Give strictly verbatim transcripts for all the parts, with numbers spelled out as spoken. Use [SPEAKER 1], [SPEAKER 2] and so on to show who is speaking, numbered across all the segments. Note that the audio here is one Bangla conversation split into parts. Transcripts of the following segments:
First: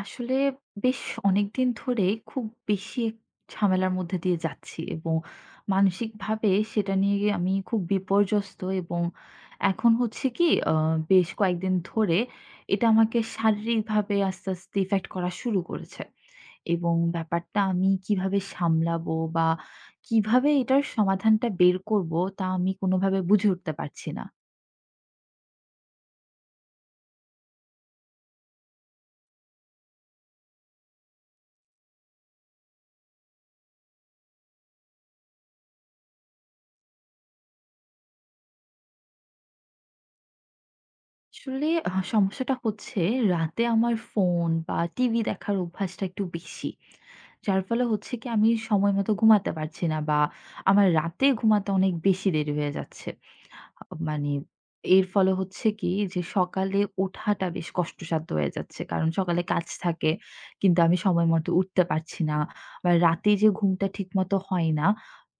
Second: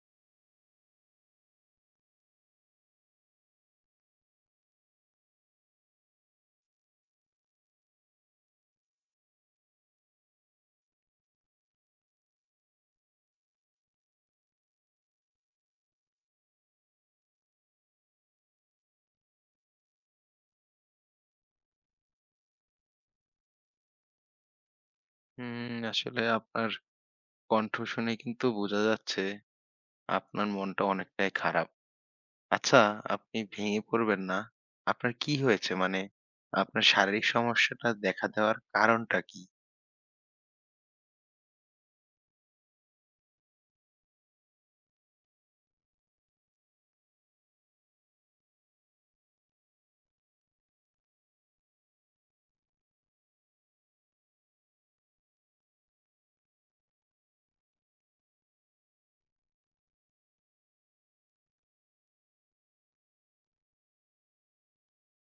[SPEAKER 1] আসলে বেশ অনেকদিন ধরেই খুব বেশি এক ঝামেলার মধ্যে দিয়ে যাচ্ছি, এবং মানসিকভাবে সেটা নিয়ে আমি খুব বিপর্যস্ত। এবং এখন হচ্ছে কি আহ, বেশ কয়েকদিন ধরে এটা আমাকে শারীরিকভাবে আস্তে আস্তে ইফেক্ট করা শুরু করেছে, এবং ব্যাপারটা আমি কিভাবে সামলাবো বা কিভাবে এটার সমাধানটা বের করব, তা আমি কোনোভাবে বুঝে উঠতে পারছি না।
[SPEAKER 2] হুম, আসলে আপনার কণ্ঠ শুনে কিন্তু বোঝা যাচ্ছে আপনার মনটা অনেকটাই খারাপ। আচ্ছা, আপনি ভেঙে পড়বেন না। আপনার কি হয়েছে? মানে আপনার শারীরিক সমস্যাটা দেখা দেওয়ার কারণটা কি?
[SPEAKER 1] আসলে আহ, সমস্যাটা হচ্ছে রাতে আমার ফোন বা টিভি দেখার অভ্যাসটা একটু বেশি, যার ফলে হচ্ছে কি আমি সময় মতো ঘুমাতে পারছি না, বা আমার রাতে ঘুমাতে অনেক বেশি দেরি হয়ে যাচ্ছে। আ মানে এর ফলে হচ্ছে কি, যে সকালে ওঠাটা বেশ কষ্টসাধ্য হয়ে যাচ্ছে। কারণ সকালে কাজ থাকে, কিন্তু আমি সময় মতো উঠতে পারছি না। আবার রাতে যে ঘুমটা ঠিকমতো হয় না,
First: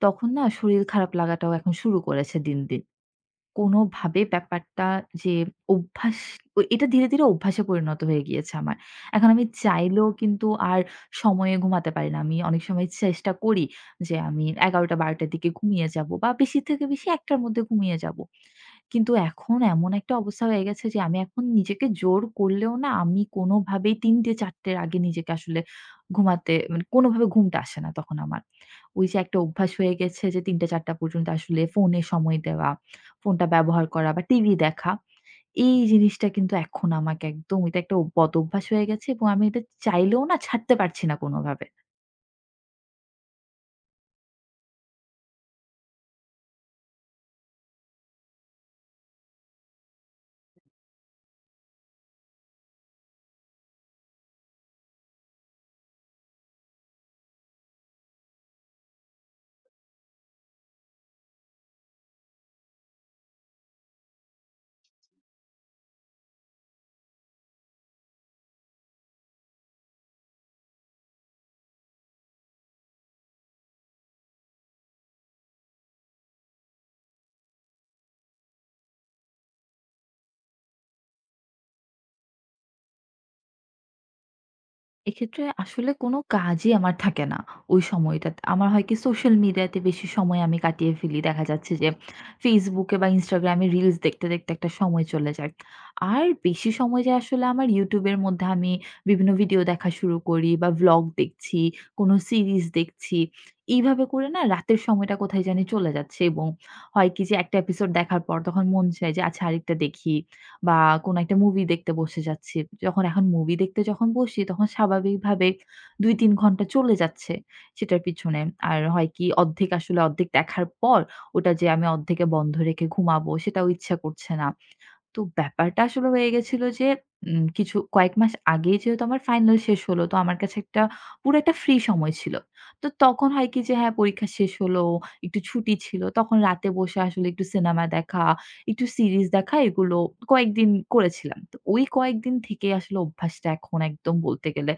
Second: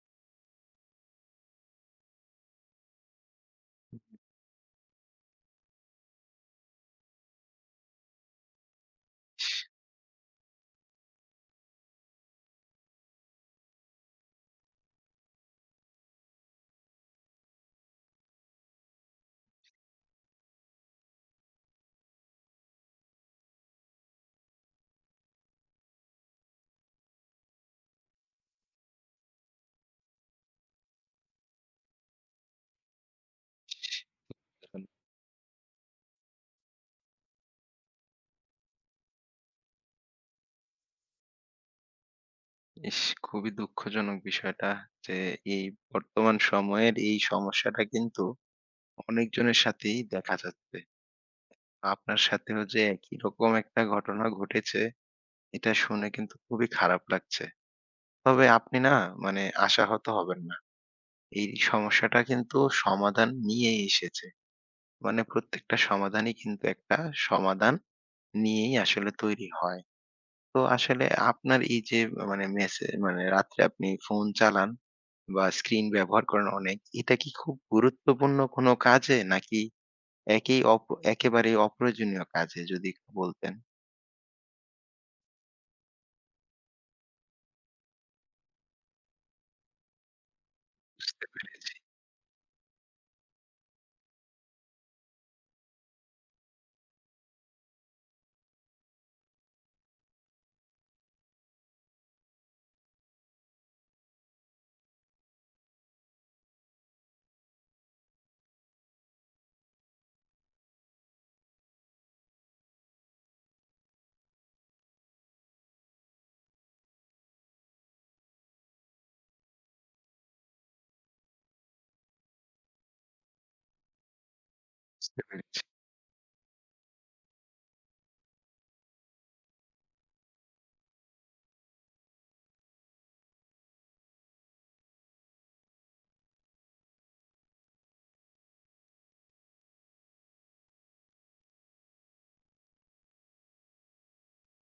[SPEAKER 1] তখন না শরীর খারাপ লাগাটাও এখন শুরু করেছে দিন, দিন। কোনোভাবে ব্যাপারটা, যে অভ্যাস, ও এটা ধীরে, ধীরে অভ্যাসে পরিণত হয়ে গিয়েছে আমার। এখন আমি চাইলেও কিন্তু আর সময়ে ঘুমাতে পারি না। আমি অনেক সময় চেষ্টা করি যে আমি ১১ঃ০০-১২ঃ শূন্য শূন্য র দিকে ঘুমিয়ে যাবো, বা বেশি থেকে বেশি ১ঃ শূন্য শূন্য র মধ্যে ঘুমিয়ে যাবো। কিন্তু এখন এমন একটা অবস্থা হয়ে গেছে যে আমি এখন নিজেকে জোর করলেও না, আমি কোনোভাবেই ৩ঃ০০-৪ঃ শূন্য শূন্য র আগে নিজেকে আসলে ঘুমাতে, মানে কোনোভাবে ঘুমটা আসে না তখন আমার। ওই যে একটা অভ্যাস হয়ে গেছে যে ৩ঃ০০-৪ঃ শূন্য শূন্য পর্যন্ত আসলে ফোনে সময় দেওয়া, ফোনটা ব্যবহার করা, বা টিভি দেখা। এই জিনিসটা কিন্তু এখন আমাকে একদম, এটা একটা বদঅভ্যাস হয়ে গেছে, এবং আমি এটা চাইলেও না ছাড়তে পারছি না কোনোভাবে।
[SPEAKER 2] ইস! খুবই দুঃখজনক বিষয়টা যে এই বর্তমান সময়ের এই সমস্যাটা কিন্তু অনেকজনের সাথেই দেখা যাচ্ছে। আপনার সাথেও যে একই রকম একটা ঘটনা ঘটেছে এটা শুনে কিন্তু খুবই খারাপ লাগছে। তবে আপনি না মানে আশাহত হবেন না। এই সমস্যাটা কিন্তু সমাধান নিয়েই এসেছে। মানে প্রত্যেকটা সমাধানই কিন্তু একটা সমাধান নিয়েই আসলে তৈরি হয়। তো আসলে আপনার এই যে মানে মেসে মানে রাত্রে আপনি ফোন চালান বা স্ক্রিন ব্যবহার করেন অনেক, এটা কি খুব গুরুত্বপূর্ণ কোনো কাজে নাকি একেই অপ একেবারেই অপ্রয়োজনীয় কাজে যদি একটু বলতেন?
[SPEAKER 1] এক্ষেত্রে আসলে কোনো কাজই আমার থাকে না ওই সময়টাতে। আমার হয় কি, সোশ্যাল মিডিয়াতে বেশি সময় আমি কাটিয়ে ফেলি।
[SPEAKER 2] বুঝতে
[SPEAKER 1] দেখা
[SPEAKER 2] পেরেছি,
[SPEAKER 1] যাচ্ছে যে Facebook এ বা Instagram এ রিলস দেখতে, দেখতে একটা সময় চলে যায়। আর বেশি সময় যায় আসলে আমার YouTube এর মধ্যে, আমি বিভিন্ন ভিডিও দেখা শুরু করি, বা ভ্লগ দেখছি, কোনো সিরিজ দেখছি। এইভাবে করে না রাতের সময়টা কোথায় জানি চলে যাচ্ছে, এবং হয় কি, যে একটা এপিসোড দেখার পর তখন মন চায় যে আচ্ছা আরেকটা দেখি। বা কোনো একটা মুভি দেখতে বসে যাচ্ছি। যখন এখন মুভি দেখতে যখন বসি তখন স্বাভাবিকভাবে দুই তিন ঘন্টা চলে যাচ্ছে সেটার পিছনে। আর হয় কি অর্ধেক, আসলে অর্ধেক দেখার পর ওটা যে আমি অর্ধেকে বন্ধ রেখে ঘুমাবো, সেটাও ইচ্ছা করছে না।
[SPEAKER 2] বুঝতে
[SPEAKER 1] তো
[SPEAKER 2] পেরেছি।
[SPEAKER 1] ব্যাপারটা আসলে হয়ে গেছিল যে উম কিছু কয়েক মাস আগেই, যেহেতু আমার ফাইনাল শেষ হলো, তো আমার কাছে একটা পুরো একটা ফ্রি সময় ছিল। তো তখন হয় কি যে হ্যাঁ, পরীক্ষা শেষ হলো, একটু ছুটি ছিল। তখন রাতে বসে আসলে একটু সিনেমা দেখা, একটু সিরিজ দেখা, এগুলো কয়েকদিন করেছিলাম। তো ওই কয়েকদিন থেকেই আসলে অভ্যাসটা এখন একদম বলতে গেলে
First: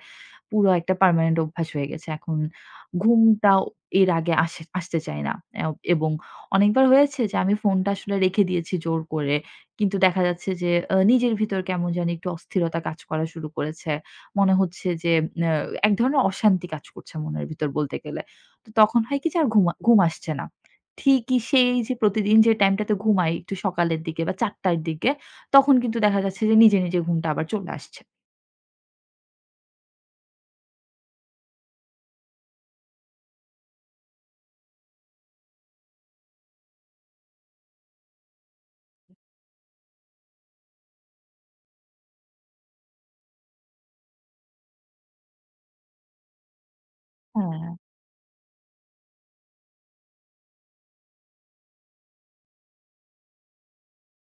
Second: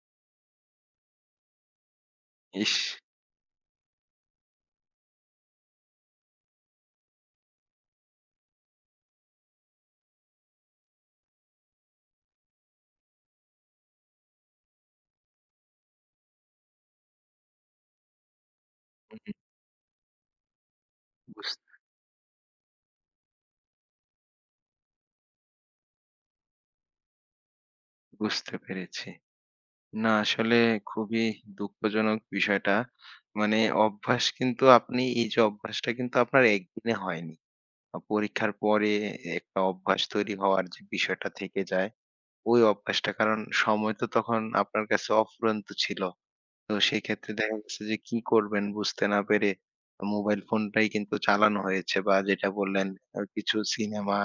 [SPEAKER 1] পুরো একটা পার্মানেন্ট অভ্যাস হয়ে গেছে। এখন
[SPEAKER 2] ইস!
[SPEAKER 1] ঘুমটাও এর আগে আসে আসতে চায় না। এও এবং অনেকবার হয়েছে যে আমি ফোনটা আসলে রেখে দিয়েছি জোর করে। কিন্তু দেখা যাচ্ছে যে আ নিজের ভিতর কেমন জানি একটু অস্থিরতা কাজ করা শুরু করেছে। মনে হচ্ছে যে আ এক ধরনের অশান্তি কাজ করছে মনের ভিতর বলতে গেলে। তো তখন
[SPEAKER 2] হুম,
[SPEAKER 1] হয় কি
[SPEAKER 2] হুম।
[SPEAKER 1] যে আর ঘুমা ঘুম আসছে না। ঠিকই
[SPEAKER 2] বুঝ
[SPEAKER 1] সেই যে প্রতিদিন যে টাইমটাতে ঘুমাই একটু সকালের দিকে বা চার টার দিকে, তখন কিন্তু দেখা যাচ্ছে যে নিজে, নিজে ঘুমটা আবার চলে আসছে।
[SPEAKER 2] বুঝতে পেরেছি। না আসলে খুবই দুঃখজনক বিষয়টা। মানে অভ্যাস কিন্তু আপনি এই যে অভ্যাসটা কিন্তু আপনার একদিনে হয়নি। আ পরীক্ষার পরে একটা অভ্যাস তৈরি হওয়ার যে বিষয়টা থেকে যায়, ওই অভ্যাসটা কারণ সময় তো তখন আপনার কাছে অফুরন্ত ছিল। তো সেই ক্ষেত্রে দেখা
[SPEAKER 1] হ্যাঁ।
[SPEAKER 2] গেছে যে কি করবেন বুঝতে না পেরে মোবাইল ফোনটাই কিন্তু চালানো হয়েছে বা যেটা বললেন আ কিছু সিনেমা,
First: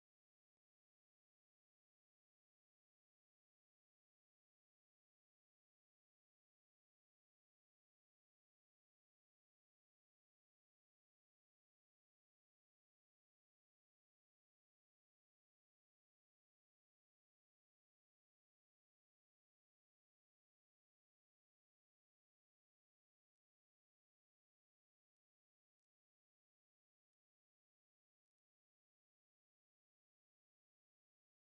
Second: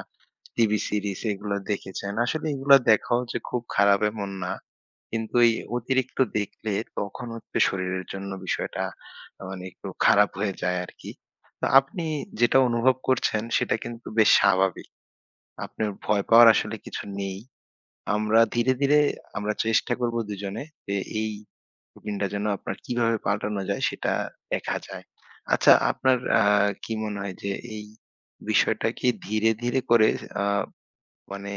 [SPEAKER 2] টিভি সিরিজ এগুলো দেখেছেন। আসলে এগুলো দেখাও যে খুব খারাপ এমন না। কিন্তু এই অতিরিক্ত দেখলে তখন হচ্ছে শরীরের জন্য বিষয়টা আ মানে একটু খারাপ হয়ে যায় আরকি। তো আপনি যেটা অনুভব করছেন সেটা কিন্তু বেশ স্বাভাবিক। আপনার ভয় পাওয়ার আসলে কিছু নেই। আমরা ধীরে, ধীরে আমরা চেষ্টা করব দুজনে যে এই রুটিনটা যেন আপনার কিভাবে পাল্টানো যায় সেটা দেখা যায়। আচ্ছা আপনার আ কি মনে হয় যে এই বিষয়টা কি ধীরে, ধীরে করে আ মানে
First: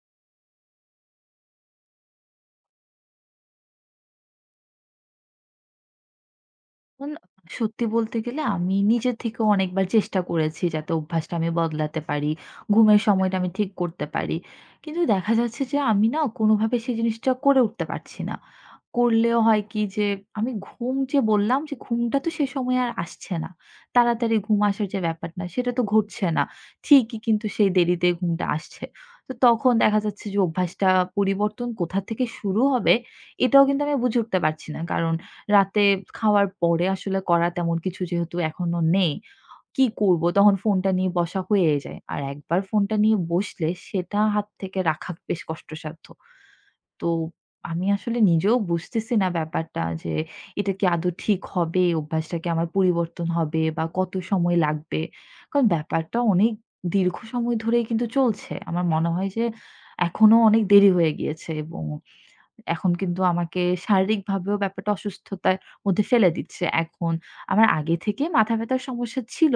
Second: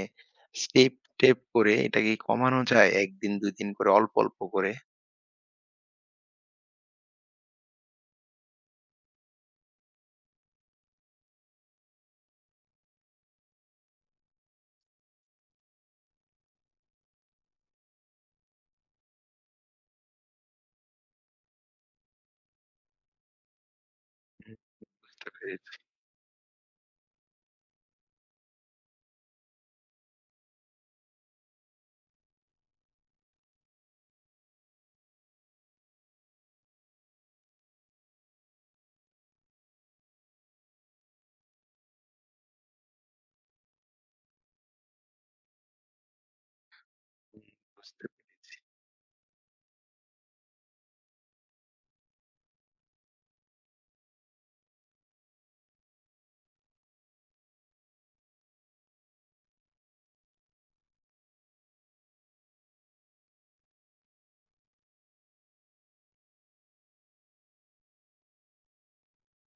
[SPEAKER 2] স্টেপ, স্টেপ করে এটা কি কমানো যায়? এক দিন দুই দিন করে অল্প, অল্প করে?
[SPEAKER 1] এখন সত্যি বলতে গেলে আমি নিজে থেকে অনেকবার চেষ্টা করেছি যাতে অভ্যাসটা আমি বদলাতে পারি। ঘুমের সময়টা আমি ঠিক করতে পারি। কিন্তু দেখা যাচ্ছে যে আমি না কোনোভাবে সেই জিনিসটা করে উঠতে পারছি না। করলেও হয় কি যে আমি ঘুম, যে বললাম যে ঘুমটা তো সে সময় আর আসছে না। তাড়াতাড়ি
[SPEAKER 2] হুম,
[SPEAKER 1] ঘুম আসার যে
[SPEAKER 2] বুঝতে
[SPEAKER 1] ব্যাপারটা, সেটা
[SPEAKER 2] পেরেছি,
[SPEAKER 1] তো ঘটছে না। ঠিকই কিন্তু সেই দেরিতে ঘুমটা আসছে। তো তখন দেখা যাচ্ছে যে অভ্যাসটা পরিবর্তন কোথা থেকে শুরু হবে, এটাও কিন্তু আমি বুঝে উঠতে পারছি না। কারণ রাতে খাওয়ার পরে আসলে করা তেমন কিছু যেহেতু এখনো নেই, কি করব? তখন ফোনটা নিয়ে বসা হয়েই যায়। আর একবার ফোনটা নিয়ে বসলে সেটা হাত থেকে রাখা বেশ কষ্টসাধ্য। তো আমি
[SPEAKER 2] বুঝতে
[SPEAKER 1] আসলে নিজেও বুঝতেছি না ব্যাপারটা, যে এটা কি আদৌ ঠিক হবে? অভ্যাসটা কি আমার পরিবর্তন হবে, বা কত সময় লাগবে? কারণ ব্যাপারটা অনেক দীর্ঘ সময় ধরেই কিন্তু চলছে। আমার মনে হয় যে এখনো অনেক দেরি হয়ে গিয়েছে, এবং এখন কিন্তু আমাকে শারীরিকভাবেও ব্যাপারটা অসুস্থতার মধ্যে ফেলে দিচ্ছে। এখন আমার আগে থেকে মাথা ব্যাথার সমস্যা ছিল।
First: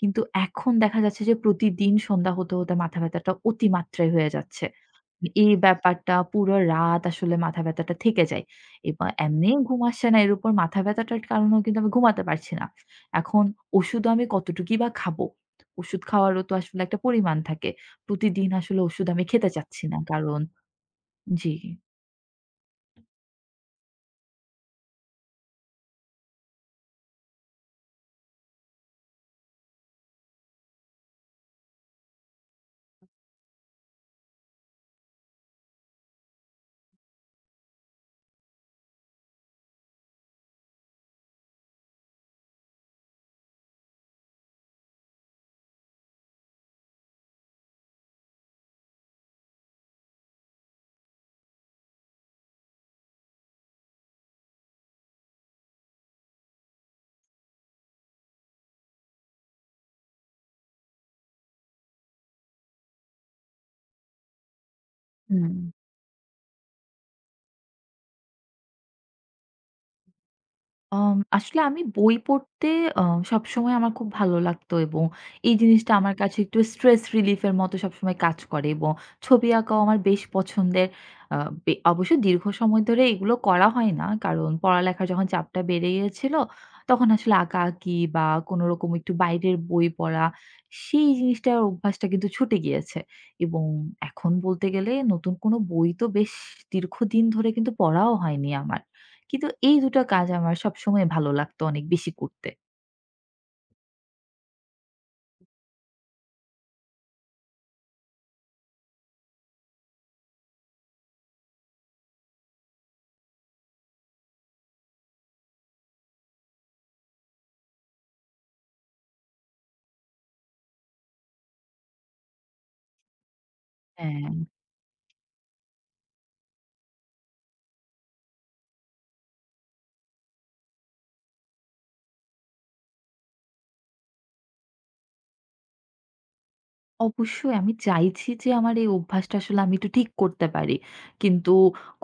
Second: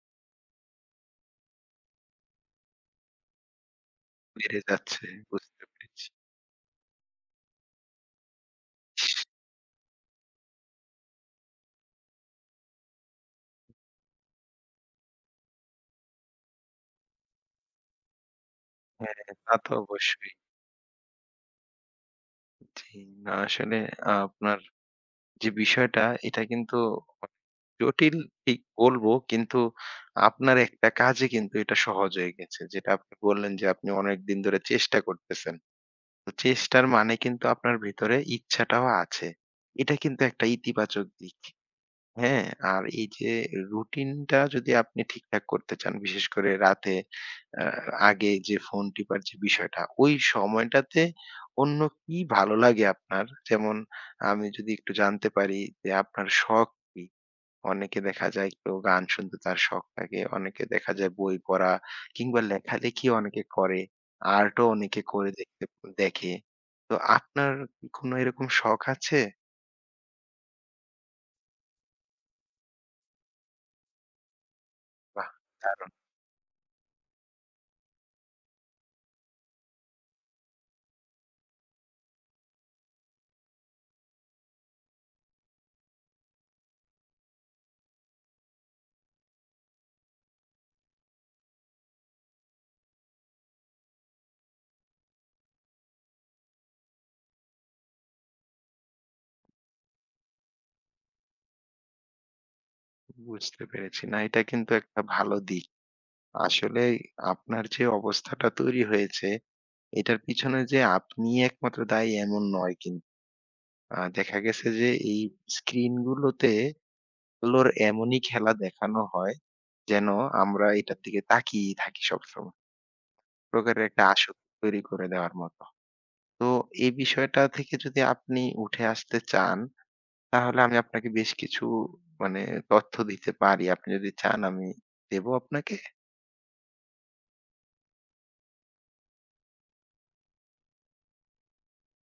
[SPEAKER 1] কিন্তু এখন দেখা যাচ্ছে যে প্রতিদিন সন্ধ্যা হতে, হতে মাথা ব্যাথাটা অতিমাত্রায় হয়ে
[SPEAKER 2] বেড়ে
[SPEAKER 1] যাচ্ছে।
[SPEAKER 2] যাচ্ছে।
[SPEAKER 1] এই
[SPEAKER 2] বুঝতে পেরেছি।
[SPEAKER 1] ব্যাপারটা পুরো রাত আসলে মাথা ব্যাথাটা থেকে যায়। এবার এমনি ঘুম আসছে না, এর উপর মাথা ব্যাথাটার কারণেও কিন্তু আমি ঘুমাতে পারছি না। এখন ওষুধও আমি কতটুকুই বা খাবো? ওষুধ খাওয়ারও তো আসলে একটা পরিমাণ থাকে। প্রতিদিন আসলে ওষুধ
[SPEAKER 2] হ্যাঁ,
[SPEAKER 1] আমি খেতে
[SPEAKER 2] তা তো
[SPEAKER 1] চাচ্ছি না।
[SPEAKER 2] অবশ্যই।
[SPEAKER 1] কারণ জি।
[SPEAKER 2] জি, না আসলে আপনার যে বিষয়টা এটা কিন্তু জটিল ঠিক বলবো কিন্তু আপনার একটা কাজে কিন্তু এটা সহজ হয়ে গেছে। যেটা আপনি বললেন যে আপনি অনেকদিন ধরে চেষ্টা করতেছেন। তো চেষ্টার মানে কিন্তু আপনার ভিতরে ইচ্ছাটাও আছে। এটা কিন্তু একটা ইতিবাচক দিক। হ্যাঁ, আর এই যে রুটিনটা যদি আপনি ঠিকঠাক করতে চান, বিশেষ করে রাতে আ আগে যে ফোন টিপার যে বিষয়টা, ওই সময়টাতে অন্য কি ভালো লাগে আপনার? যেমন আমি যদি একটু জানতে পারি যে আপনার শখ কি? অনেকে দেখা যায় কেউ গান শুনতে তার শখ থাকে, অনেকে দেখা যায় বই পড়া কিংবা লেখালেখি অনেকে করে, আর্টও অনেকে করে
[SPEAKER 1] হুম।
[SPEAKER 2] দেখতে দেখে। তো আপনার কি কোনো এরকম শখ আছে?
[SPEAKER 1] আম আসলে আমি বই পড়তে আ সবসময় আমার খুব ভালো লাগতো, এবং
[SPEAKER 2] বাহ!
[SPEAKER 1] এই
[SPEAKER 2] দারুণ।
[SPEAKER 1] জিনিসটা আমার কাছে একটু স্ট্রেস রিলিফ এর মতো সবসময় কাজ করে, এবং ছবি আঁকাও আমার বেশ পছন্দের। আ বে অবশ্য দীর্ঘ সময় ধরে এগুলো করা হয় না। কারণ পড়ালেখার যখন চাপটা বেড়ে গিয়েছিল, তখন আসলে আঁকাআঁকি বা কোনোরকম একটু বাইরের বই পড়া, সেই জিনিসটার অভ্যাসটা কিন্তু ছুটে গিয়েছে। এবং এখন বলতে গেলে নতুন কোনো বই তো বেশ দীর্ঘদিন ধরে কিন্তু পড়াও হয়নি আমার। কিন্তু এই দুই টা কাজ আমার সবসময় ভালো লাগতো অনেক বেশি করতে।
[SPEAKER 2] বুঝতে পেরেছি। না, এটা কিন্তু একটা ভালো দিক। আসলেই আপনার যে অবস্থাটা তৈরি হয়েছে, এটার পিছনে যে আপনি একমাত্র দায়ী এমন নয় কিন আ দেখা গেছে যে এই স্ক্রিনগুলোতে আলোর এমনই খেলা দেখানো হয় যেন আমরা এটার দিকে তাকিয়েই থাকি সবসময়। প্রকারের একটা
[SPEAKER 1] হ্যাঁ।
[SPEAKER 2] আসক্তি তৈরি করে দেওয়ার মতো। তো এই বিষয়টা থেকে যদি আপনি উঠে আসতে চান, তাহলে আমি আপনাকে বেশ কিছু মানে তথ্য দিতে পারি। আপনি যদি চান আমি দেবো আপনাকে?
[SPEAKER 1] অবশ্যই আমি চাইছি যে আমার এই অভ্যাসটা আসলে আমি একটু ঠিক করতে পারি। কিন্তু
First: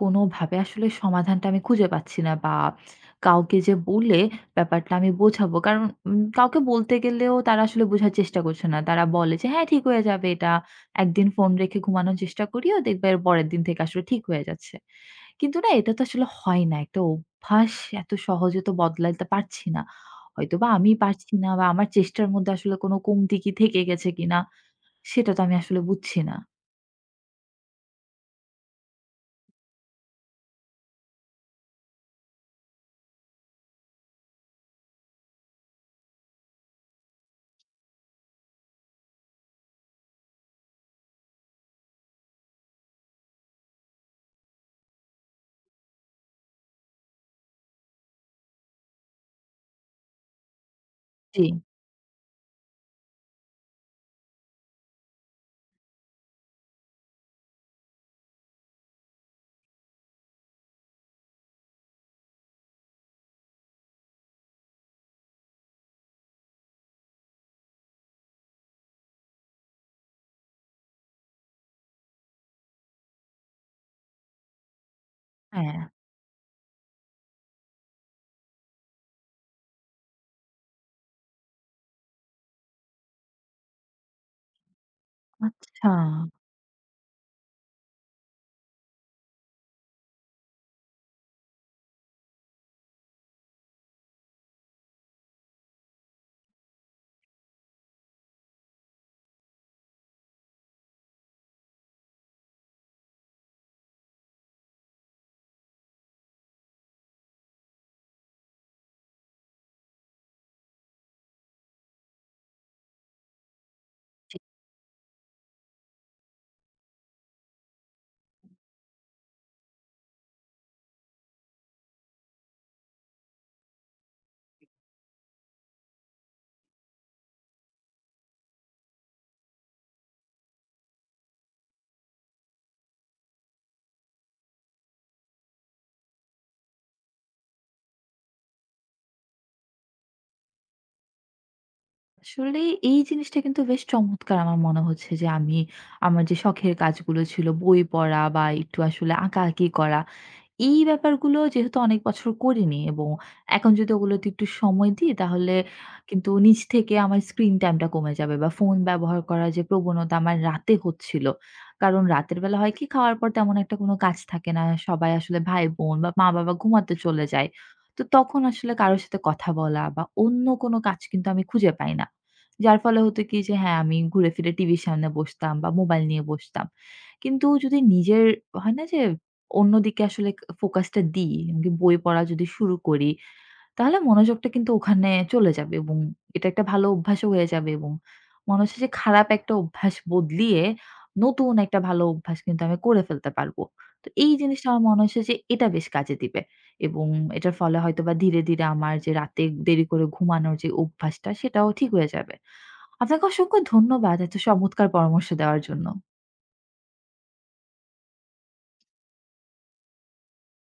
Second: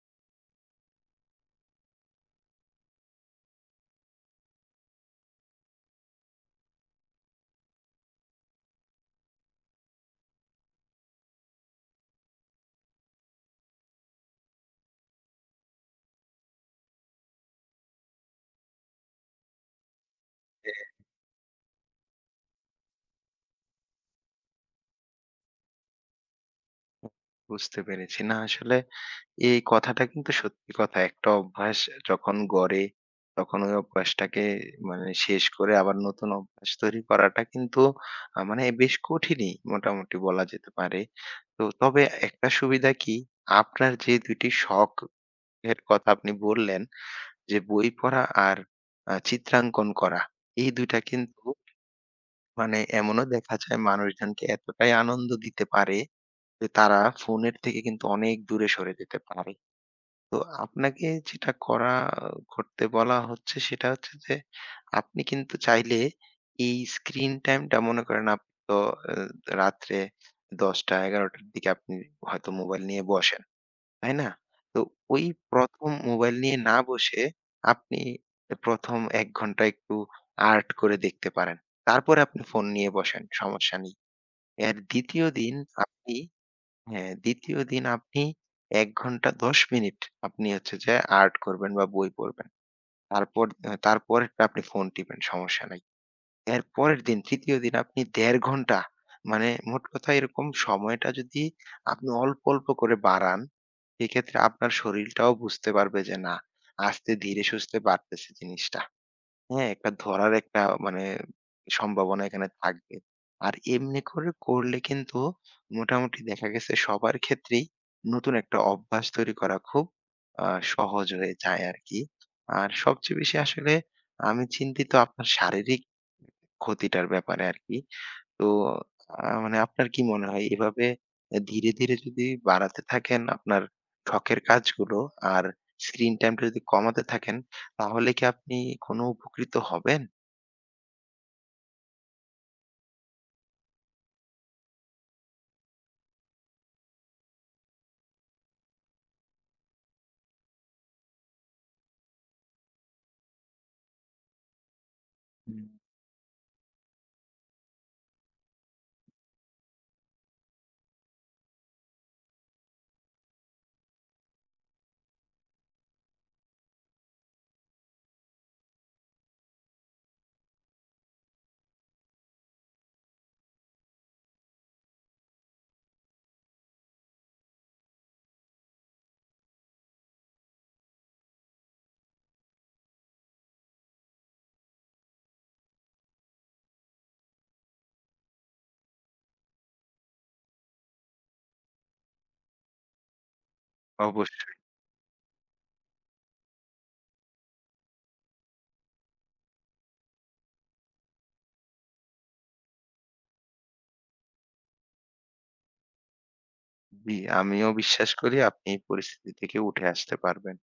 [SPEAKER 1] কোনোভাবে আসলে সমাধানটা আমি খুঁজে পাচ্ছি না, বা কাউকে যে বলে ব্যাপারটা আমি বোঝাবো। কারণ উম কাউকে বলতে গেলেও তারা আসলে বোঝার চেষ্টা করছে না। তারা বলে যে, "হ্যাঁ, ঠিক হয়ে যাবে এটা। একদিন ফোন রেখে ঘুমানোর চেষ্টা করিও, দেখবে এর পরের দিন থেকে আসলে ঠিক হয়ে যাচ্ছে।" কিন্তু না, এটা তো আসলে হয় না। একটা অভ্যাস এত সহজে তো বদলাতে পারছি না। হয়তোবা আমি পারছি না, বা আমার চেষ্টার মধ্যে আসলে কোনো কমতি কি থেকে গেছে কিনা, সেটা তো আমি আসলে বুঝছি না।
[SPEAKER 2] বুঝতে পেরেছি। না আসলে এই কথাটা কিন্তু সত্যি কথা। একটা অভ্যাস যখন গড়ে তখন ওই অভ্যাসটাকে মানে শেষ করে আবার নতুন অভ্যাস তৈরি করাটা কিন্তু আ মানে বেশ কঠিনই মোটামুটি বলা যেতে পারে। তো তবে একটা সুবিধা কি আপনার যে দুই টি শখের কথা আপনি বললেন যে বই পড়া আর আ চিত্রাঙ্কন করা। এই দুই টা
[SPEAKER 1] জি।
[SPEAKER 2] কিন্তু মানে এমনও দেখা যায় মানুষজনকে এতটাই আনন্দ দিতে পারে যে তারা ফোনের থেকে কিন্তু অনেক দূরে সরে যেতে পারে। তো আপনাকে যেটা করা করতে বলা হচ্ছে সেটা হচ্ছে যে, আপনি কিন্তু চাইলে এই স্ক্রিন টাইমটা মনে করেন আপনি তো আ রাত্রে দশটা থেকে এগারোটা র দিকে আপনি হয়তো মোবাইল নিয়ে বসেন, তাই না? তো ওই
[SPEAKER 1] হ্যাঁ,
[SPEAKER 2] ১ম মোবাইল নিয়ে না বসে আপনি ১ম এক ঘন্টা একটু আর্ট করে দেখতে পারেন। তারপরে আপনি ফোন নিয়ে বসেন, সমস্যা নেই। এর ২য় দিন
[SPEAKER 1] আচ্ছা।
[SPEAKER 2] আপনি হ্যাঁ, ২য় দিন আপনি এক ঘন্টা দশ মিনিট আপনি হচ্ছে যে আর্ট করবেন বা বই পড়বেন। তারপর আ তারপরেরটা আপনি ফোন টিপেন, সমস্যা নাই। এরপরের দিন ৩য় দিন আপনি দেড় ঘন্টা মানে মোট কথা এরকম সময়টা যদি আপনি অল্প, অল্প করে বাড়ান, সেক্ষেত্রে আপনার শরীরটাও বুঝতে পারবে যে না, আস্তে ধীরে সুস্থে বাড়তেছে জিনিসটা। হ্যাঁ, একটা ধরার একটা মানে সম্ভাবনা এখানে থাকবে। আর এমনি করে করলে কিন্তু মোটামুটি দেখা গেছে সবার ক্ষেত্রেই নতুন একটা অভ্যাস তৈরি করা খুব আ সহজ হয়ে যায় আরকি। আর সবচেয়ে বেশি আসলে আমি চিন্তিত আপনার শারীরিক ক্ষতিটার ব্যাপারে আরকি। তো আ মানে আপনার কি মনে হয় এভাবে এ ধীরে, ধীরে যদি বাড়াতে থাকেন আপনার শখের কাজগুলো আর স্ক্রিন টাইমটা যদি কমাতে থাকেন, তাহলে কি আপনি কোনো উপকৃত হবেন?
[SPEAKER 1] আসলে এই জিনিসটা কিন্তু বেশ চমৎকার, আমার মনে হচ্ছে যে আমি আমার যে শখের কাজগুলো ছিল বই পড়া বা একটু আসলে আঁকাআঁকি করা, এই ব্যাপারগুলো যেহেতু অনেক বছর করিনি, এবং এখন যদি ওগুলোতে একটু সময় দিই তাহলে
[SPEAKER 2] হুম,
[SPEAKER 1] কিন্তু নিজ থেকে আমার স্ক্রিন টাইমটা কমে যাবে, বা ফোন ব্যবহার করার যে প্রবণতা আমার রাতে হচ্ছিল। কারণ রাতের বেলা হয় কি খাওয়ার পর তেমন একটা কোনো কাজ থাকে না। সবাই আসলে ভাই-বোন বা মা-বাবা ঘুমাতে চলে যায়। তো তখন আসলে কারো সাথে কথা বলা বা অন্য কোনো কাজ কিন্তু আমি খুঁজে পাই না। যার ফলে হতো কি যে হ্যাঁ, আমি ঘুরে ফিরে টিভির সামনে বসতাম বা মোবাইল নিয়ে বসতাম। কিন্তু যদি নিজের হয় না যে অন্যদিকে আসলে ক ফোকাসটা দিই। এমনকি বই পড়া যদি শুরু করি, তাহলে মনোযোগটা কিন্তু ওখানে চলে যাবে, এবং এটা একটা ভালো অভ্যাসও হয়ে যাবে, এবং মনে হচ্ছে যে খারাপ একটা অভ্যাস বদলিয়ে নতুন একটা ভালো অভ্যাস কিন্তু আমি করে ফেলতে পারবো। তো এই
[SPEAKER 2] অবশ্যই।
[SPEAKER 1] জিনিসটা আমার মনে হচ্ছে যে এটা বেশ কাজে দিবে, এবং এটার ফলে হয়তোবা ধীরে, ধীরে আমার যে রাতে দেরি করে ঘুমানোর যে অভ্যাসটা, সেটাও ঠিক হয়ে যাবে। আপনাকে অসংখ্য ধন্যবাদ এত চমৎকার পরামর্শ দেওয়ার জন্য।
[SPEAKER 2] জি, আমিও বিশ্বাস করি আপনি এই পরিস্থিতি থেকে উঠে আসতে পারবেন।